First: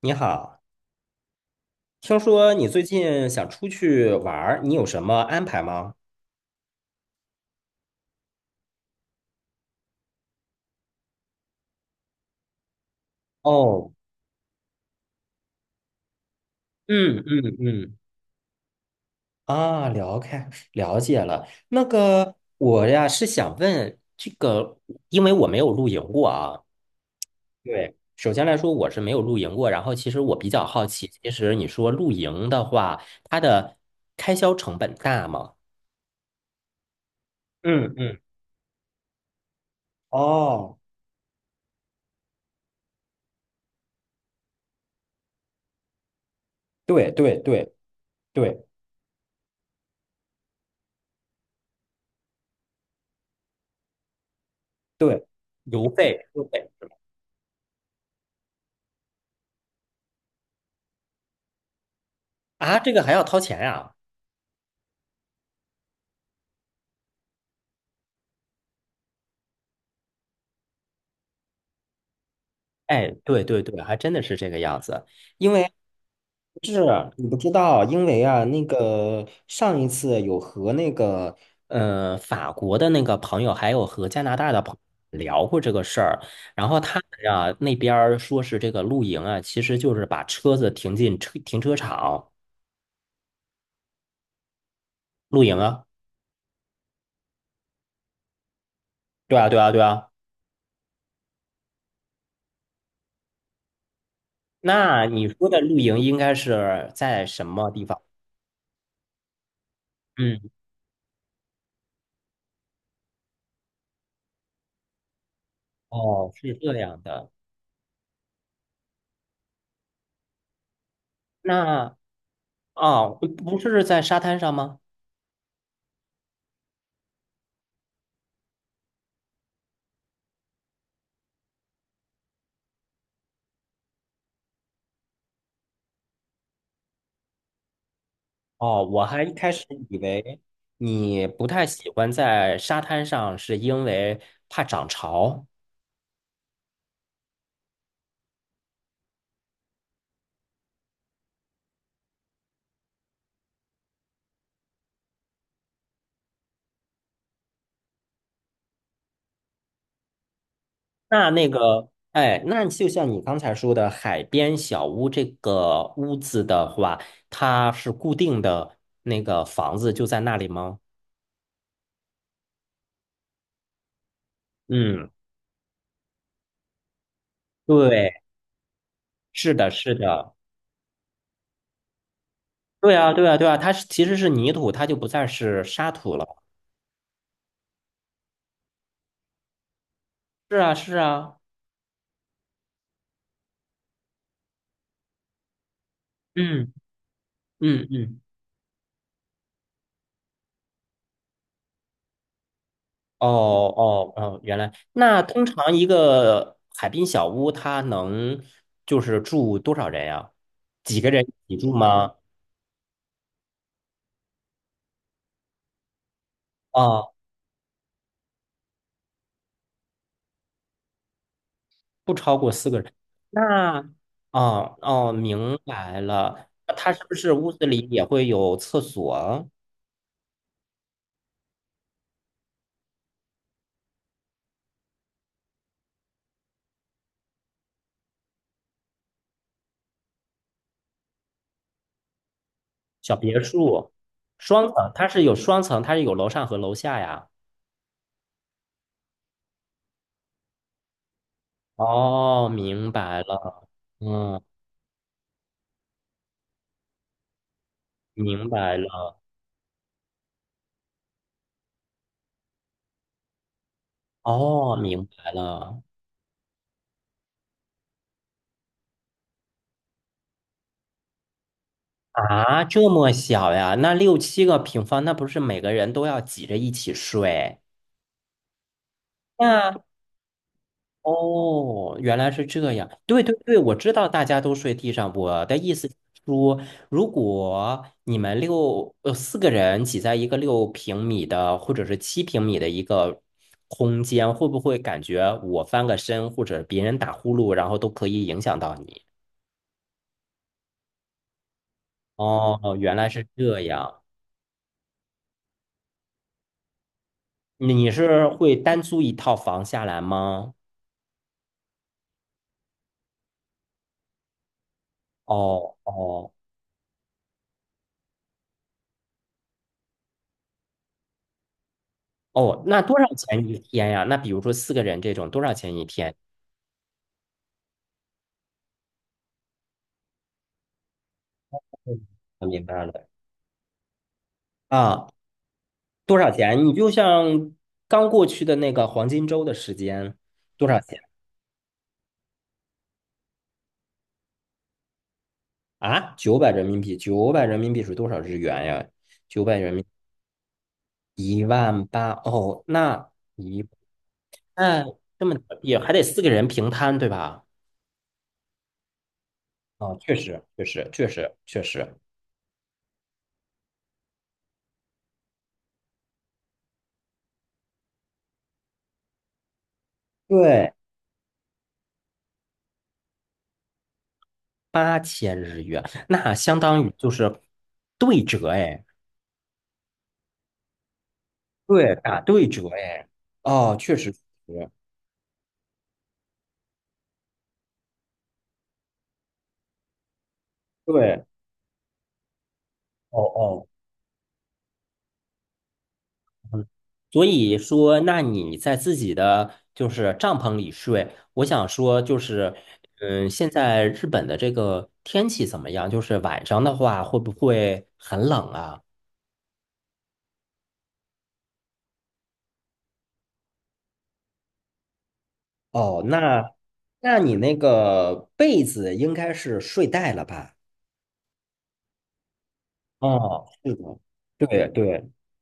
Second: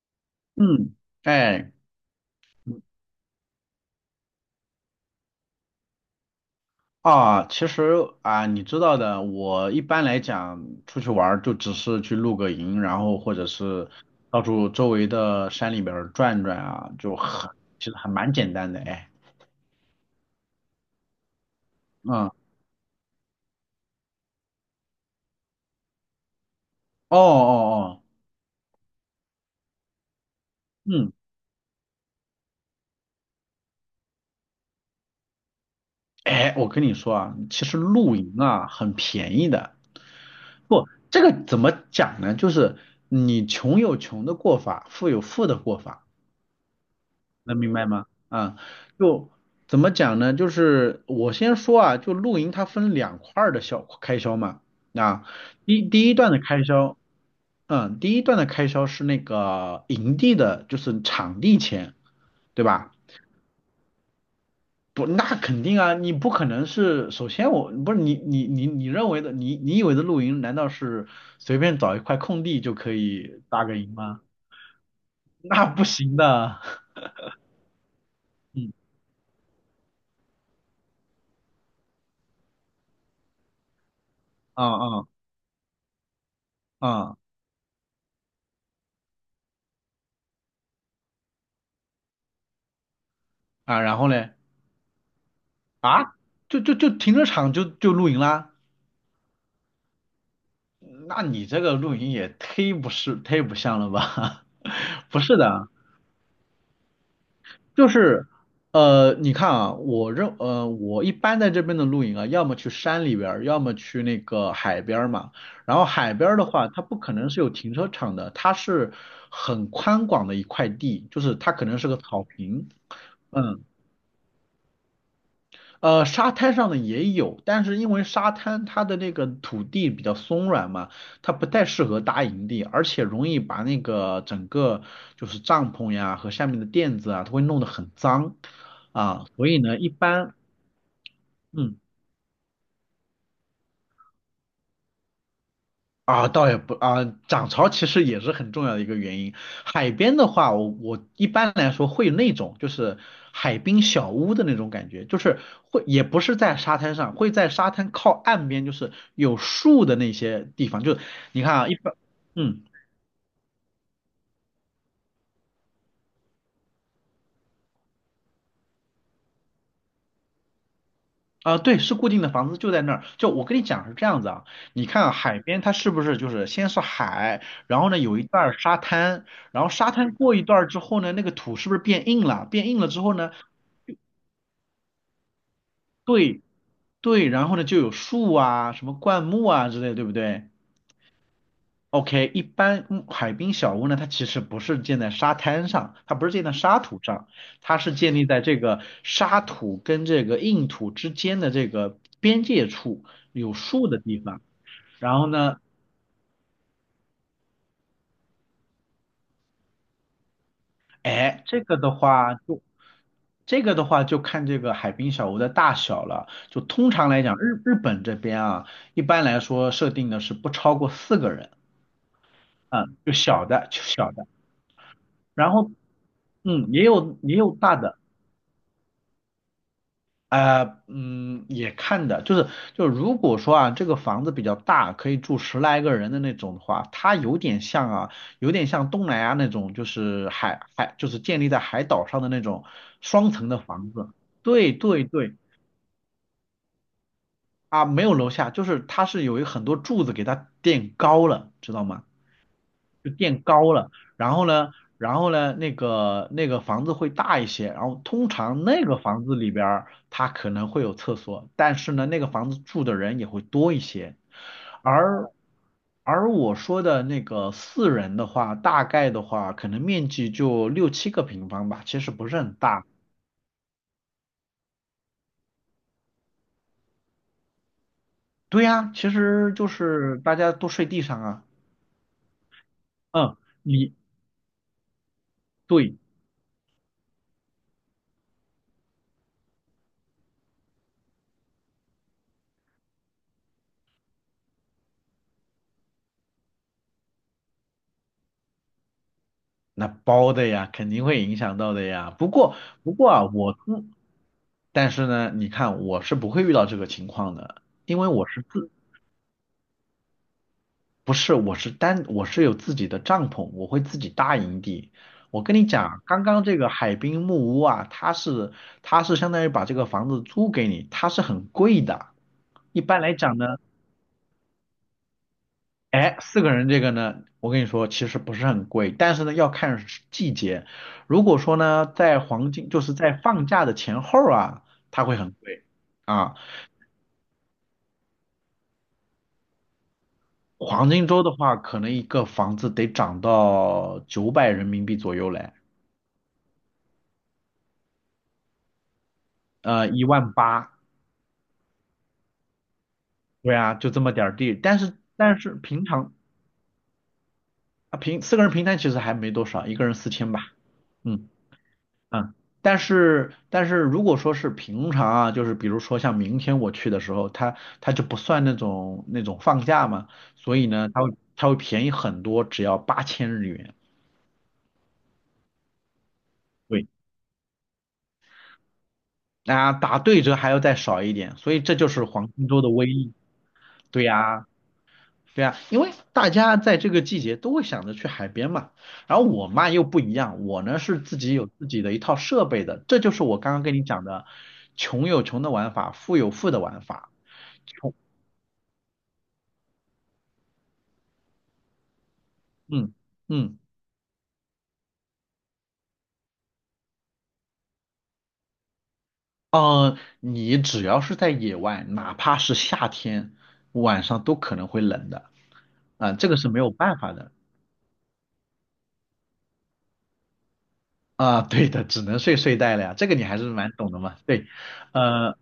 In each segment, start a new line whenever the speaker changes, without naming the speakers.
你好，
嗯，哎，
听说你最近想出去玩儿，你有什么安排吗？
啊，其实啊，你知道的，我一般来讲出去玩儿就只是去露个营，然后或者是
哦。
到处周围的山里边儿转转啊，
嗯嗯
其实
嗯。
还蛮简单的，哎，
啊，了解了。那
嗯，
个
哦
我呀是想问这个，因为我没有露营过啊。
哦
对，
哦，
首先来说我是没有露营过，然后其实我比较好奇，
嗯，
其实你说露营的话，它的开销成本大吗？
哎，我跟你说啊，其实
嗯
露
嗯。
营啊很便宜的。
哦。
不，这个怎么讲呢？就是你穷有穷的过法，富有富的过法。
对对
能
对
明白吗？啊，
对
就怎么讲呢？就是我先说啊，就露营它分2块儿的小开销嘛。啊，
对，
第
邮
第一
费，
段的
邮
开
费。
销，嗯，第一段的开销是那个营地的，就是场地钱，对
啊，这
吧？
个还要掏钱呀？
不，那肯定啊，你不可能是，首先我不是你认为的，你以为的露营，难道是随便找一块空地就可
哎，
以
对对
搭个
对，
营
还真
吗？
的是这个样子。因为
那不行的。
是你不知道，因为啊，那
嗯
个上一次有和那个法国的那个朋友，还有和加拿大的
啊
朋
啊
友聊过这个事儿，然后他
啊
们啊那边儿说是这个露营啊，其实就是把车子停进停车场
啊，然后嘞？
露营啊。
啊，就就就停车场就露营啦？
对啊，对啊，对啊。
那你这个露营也忒不像了吧？
那
不
你
是
说的
的。
露营应该是在什么地
就
方？
是你看啊，
嗯。
我一般在这边的露营啊，要么去山里边儿，要么去那个海边儿嘛。然后海
哦，
边儿的
是
话，
这
它不
样
可能
的。
是有停车场的，它是很宽广的一块地，就是它可能是
那
个草坪。
哦，不不
嗯。
是在沙滩上吗？
呃，沙滩上的也有，但是因为沙滩它的那个土地比较松软嘛，它不太适合搭营地，而且容易把那个整个就是帐篷呀和下面的垫子啊，它会弄得很脏
哦，我还
啊，
一
所
开
以
始
呢，一
以
般。
为你不太
嗯。
喜欢在沙滩上，是因为怕涨潮。
啊，倒也不啊，涨潮其实也是很重要的一个原因。海边的话，我一般来说会那种就是海滨小屋的那种感觉，就是会也不是在沙滩上，会在沙滩靠岸边，就是有树的那些地方。就是
那
你
那
看啊，一
个，
般，
哎，
嗯
那就像你刚才说的，海边小屋这个屋子的话，它是固定的那个房子就在那里吗？
啊，对，是固定的房子就在那儿。就我跟你讲是这样子啊，你看
嗯，
啊海边它是不是就是先是海，然后呢
对，
有一段儿沙滩，
是
然后
的，
沙
是
滩
的。
过一段儿之后呢，那个土是不是变硬了？变硬了
对
之后
啊，对
呢？
啊，对啊，它是其实是泥土，它就不再是沙土了。
对对，然后呢就有树啊、什么灌木啊之类，对不对
是啊，是啊。
？OK，一般嗯海滨小屋呢，它其实不是建在沙滩上，它不是建在
嗯
沙土上，它
嗯
是建
嗯。
立在这个沙土跟这个硬土之间的这个边界处
哦
有树的
哦
地
哦，
方。
原来
然
那
后
通
呢，
常一个海滨小屋，它能就是住多少人呀？几个人
哎，
一起住吗？
这个的话就看这个海滨小屋的大小了。就通常
哦，
来讲，日本这边啊，一般来说设定的是不超过四个人。
不超过四个人。
嗯，就小的，
那
就小的，
哦哦，
然
明
后
白了。
嗯，
那
也
它是不
有
是
也
屋
有
子
大
里
的，
也会有厕所？
也看的，就是如果说啊，这个房子比较大，可以住十来个人的那种的话，它有点像啊，有点像东南亚那种，就是就是建立在海岛上的那种
小
双
别
层的房
墅，
子。
双
对
层，
对
它是有
对，
双层，它是有楼上和楼下呀。
啊，没有楼下，就是它是有一很多柱子给它垫高了，知道吗？
哦，明
就
白
垫
了。
高了，然
嗯，
后呢，然后呢，那个那个房子会大一些，然后通
明
常
白
那个
了。
房子里边儿它可能会有厕所，但是呢，那个房子住的人也会多一些，
哦，明白
而
了。
而我说的那个四人的话，大概的话，可能面积就六七个平方吧，其实不是很
啊，
大。
这么小呀？那六七个平方，那不是每个人都要挤着一起睡？
对呀，其实就
那
是大家都睡地上啊。
哦，原来是这样。对对
嗯，
对，我知
你
道大家都睡地上。我的意思是
对
说，如果你们四个人挤在一个6平米的或者是7平米的一个空间，会不会感觉我翻个身或者别人打呼噜，然后都可以影响到你？
那包的呀，肯定会影响到的呀。不过，
哦，
不
原来
过啊，
是
我
这
自，
样。
但是呢，你看，我是不会遇到这个情况的，
你
因为我
是
是
会
自，
单租一套房下来吗？
不是，我是有自己的帐篷，我会自己搭营地。我跟你
哦
讲，刚
哦
刚这个海滨木屋啊，它是，它是相当于把这个房子租给你，它是很贵的。
哦，
一
那多
般
少
来讲呢，
钱一天呀？那比如说四个人这种，多少钱一天？
哎，四个人这个呢，我跟你说，其实不是很贵，但是呢要看时季节。如果说呢，
嗯，
在
我
黄
明
金，就
白
是
了。
在放假的前后啊，它
啊，
会很贵
多少
啊。
钱？你就像刚过去的那个黄金周的时间，多少
黄
钱
金周的话，可能一个房子得涨到900人民币左右嘞。
啊？九百人民币，九百人民币是多少日元呀？九百人民
呃，18000。
1万8哦，
对
一
啊，就这么点儿地。但
那
是
这么
但是
也
平
还得
常
4个人平摊对吧？
啊，平四个人平摊其实还没多少，一个人
啊，
四
确
千吧。
实，确实，确
嗯。
实，确实。
嗯，但是如果说是平常啊，就是比如说像明天我去的时候，它就不算那种那种放假嘛，所以
对，
呢，它会便宜很多，只要8000日元。
8000日元，那相当
对，
于就是对折哎。
啊，打对折还要再少一点，所以这就
对，
是
打
黄
对
金周
折
的威
哎。
力。
哦，确
对
实是。
呀，对呀，因为大家在这个季节都会想着去海边嘛。然后我嘛又不一样，我呢是自
对。
己有自己的一套设备的，这就
哦
是我刚刚
哦。
跟你讲的，穷有穷的玩法，富有富的
嗯。
玩法。
所以说，那你在自己的就是帐篷里睡，我想说就是，
嗯
嗯，现
嗯，
在日本的这个天气怎么样？就是晚上的话会不会很冷啊？
呃，你只要是在野外，哪怕是夏天，晚上都可能会冷的。
哦，
啊、这个是没有办法
那
的。
你那个被子应该是睡袋了吧？
啊、对的，只能睡睡袋了呀。这个你还是
哦，
蛮
是
懂
的，
的嘛，对。
对对。
呃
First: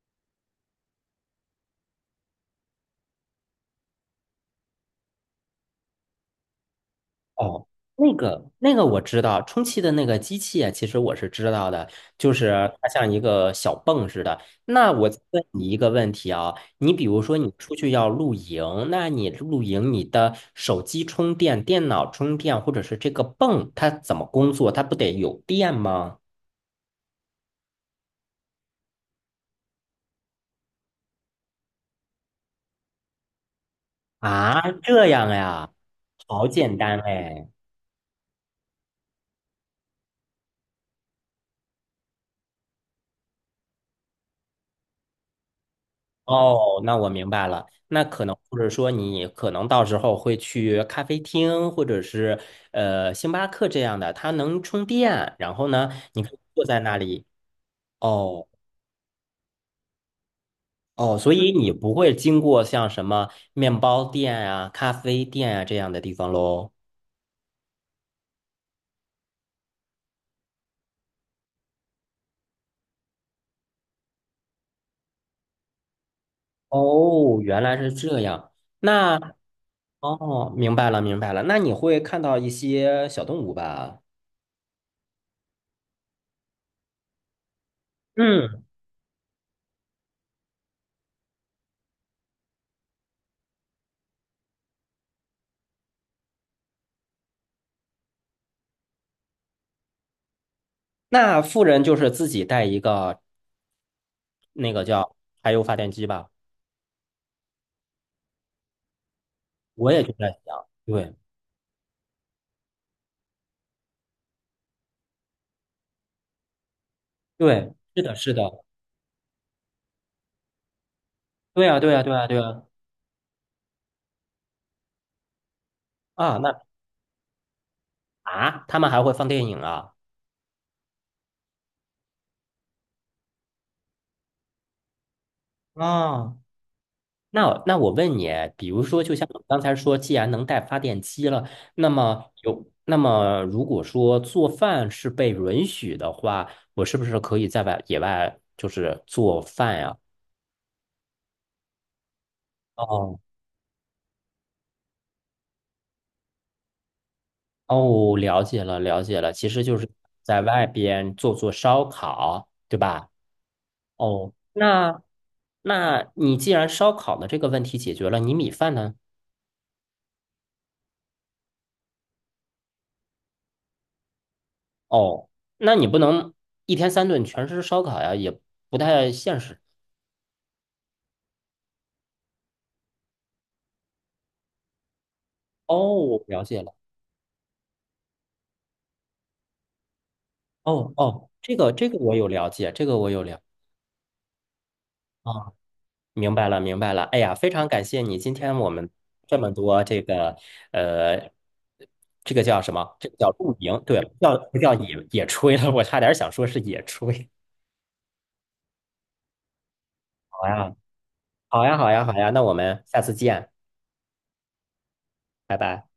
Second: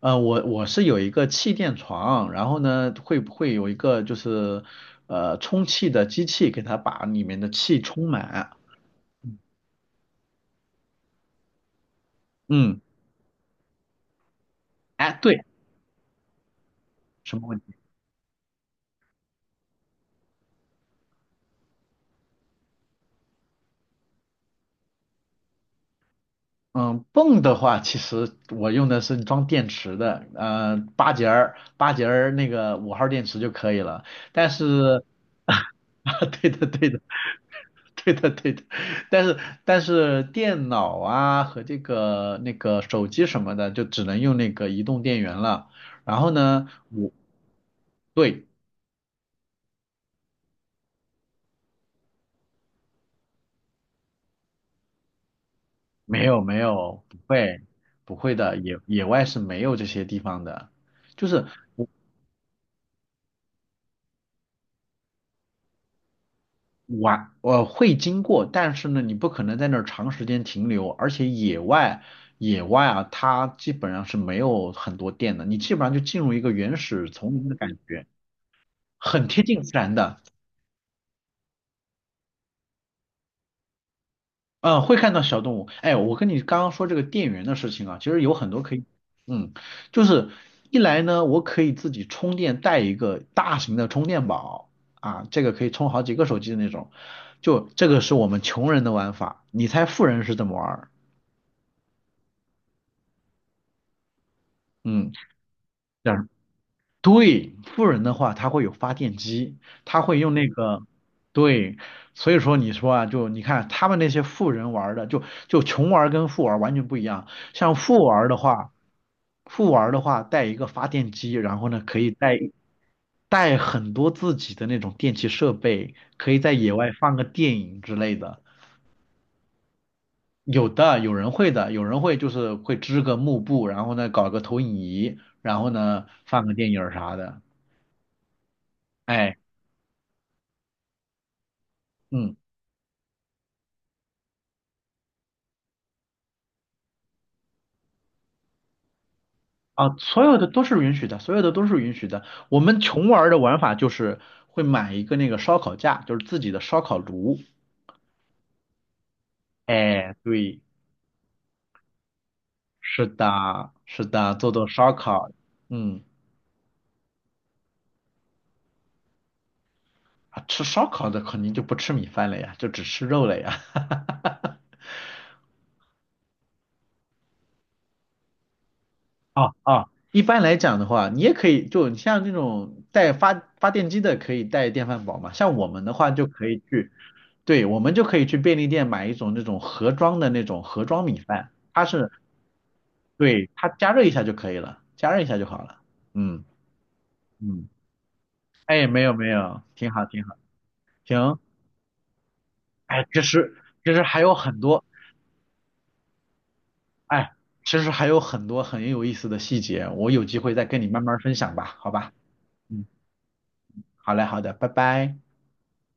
我是有一个气垫床，然后呢，会不会有一个就是充气的机器给它把里面的
哦，
气充满？
那个我知道，充气的那个机器啊，其实我是知道的，就是
嗯，
它像一个小泵似的。那我再
哎，对，
问你一个问题啊，你比如说
什么
你
问题？
出去要露营，那你露营你的手机充电、电脑充电，或者是这个泵，它怎么工作？它不得有电吗？
嗯，泵的话，其实我用的是装电池的，呃，八节儿那个5号电池就可以了。但
啊，
是，
这样 呀，
啊，
好
对的，
简
对
单
的，
哎。
对的，对的。但是，但是电脑啊和这个那个手机什么的，就只能用那个移动电源了。然后呢，
哦，那我
我
明白了。那可能
对，
或者说你可能到时候会去咖啡厅，或者是星巴克这样的，它能充电。然后呢，你
没
可以
有没
坐在那
有，不
里。
会不会
哦
的，野外是没有这些地方的。
哦，
就
所
是
以你不会经过像什么面包店啊、咖啡店啊这样的地方喽？
玩，呃，会经过，但是呢，你不可能在那儿长时间停留，而且野外，野外啊，它基本上是没有很多电的，你基本上就进入一个原始丛
哦，
林的
原
感
来是
觉，
这样。那
很贴近自然的。
哦，明白了，明白了。那你会看到一些小动物吧？
嗯，会看到小动物。哎，我跟你刚刚说这个电源的事情啊，其实有很多
嗯。
可以，嗯，就是一来呢，我可以自己充电，带一个大型的充电宝啊，这个可以充好几个手机的那种，就这个是我们穷人的玩法，你猜富人是怎么玩儿？
那富人就是自己带一个那个
嗯。
叫柴油发电机
但
吧？
对，富人的话，他会有发电机，
我
他
也就
会
在
用那
想，
个，
对，
对，所以说你说啊，就你看他们那些富人玩儿的，就穷玩儿跟富玩儿完全不一样。
对，
像
是
富
的，
玩儿
是
的
的，
话，富玩儿的话带一个发电机，然
对
后
啊，
呢
对
可
啊，
以
对啊，对啊。
带很多自己的那种电器设备，可以
啊，
在
那
野外放个电影之类的。
啊，他们还会放电影啊？
有的，有人会的，有人会就是会织个幕布，然后呢搞个投影仪，然后呢
啊，
放个电影儿啥的。
那我问你，比如说，就像
哎。
我刚才说，既然能带发电机了，
嗯
那么如果说做饭是被允许的话，我是不是可以在外野外就是做饭
啊，
呀？
所有的都是允许的，所有的都是允许的。我们穷
哦
玩儿的玩法就是会买一个那个烧烤架，就是自己的烧烤炉。
哦，了解了，了解了，其实就是
哎，
在
对，
外边做做烧烤，对
是
吧？
的，是
哦，
的，做做烧烤。嗯，
那你既然烧烤的这个问题解决了，你米饭呢？
啊，吃烧烤的肯定就不吃米饭了呀，就只吃肉了呀。
哦，那你不能1天3顿全是烧烤呀，也不太现
啊
实。
啊，一般来讲的话，你也可以，就你像这种带发电机的，可以带电饭煲嘛。像我
哦，
们的话，
我
就
了
可
解
以
了。
去。对，我们就可以去便利店买一种那种盒装的那种盒
哦
装米
哦，
饭，
这个
它
这个
是
我有了解，这个我有了。
对它加热一下就可以了，加热一下就
啊，
好了。
明
嗯
白了明白了。哎呀，非
嗯，
常感谢你，今天我
哎，
们
没有没
这么
有，
多
挺
这
好挺
个
好，
呃，
行。
这个叫什么？
哎，
这个叫露营，
其
对，
实
不
还有
叫不
很
叫
多，
野野炊了，我差点想说是野炊。
哎，其实还有很多很有意思的细节，我有机
好
会再
呀
跟你慢慢分享
好
吧，
呀好
好
呀
吧？
好呀，那我们
嗯，
下次见，
好嘞好的，拜拜。
拜拜。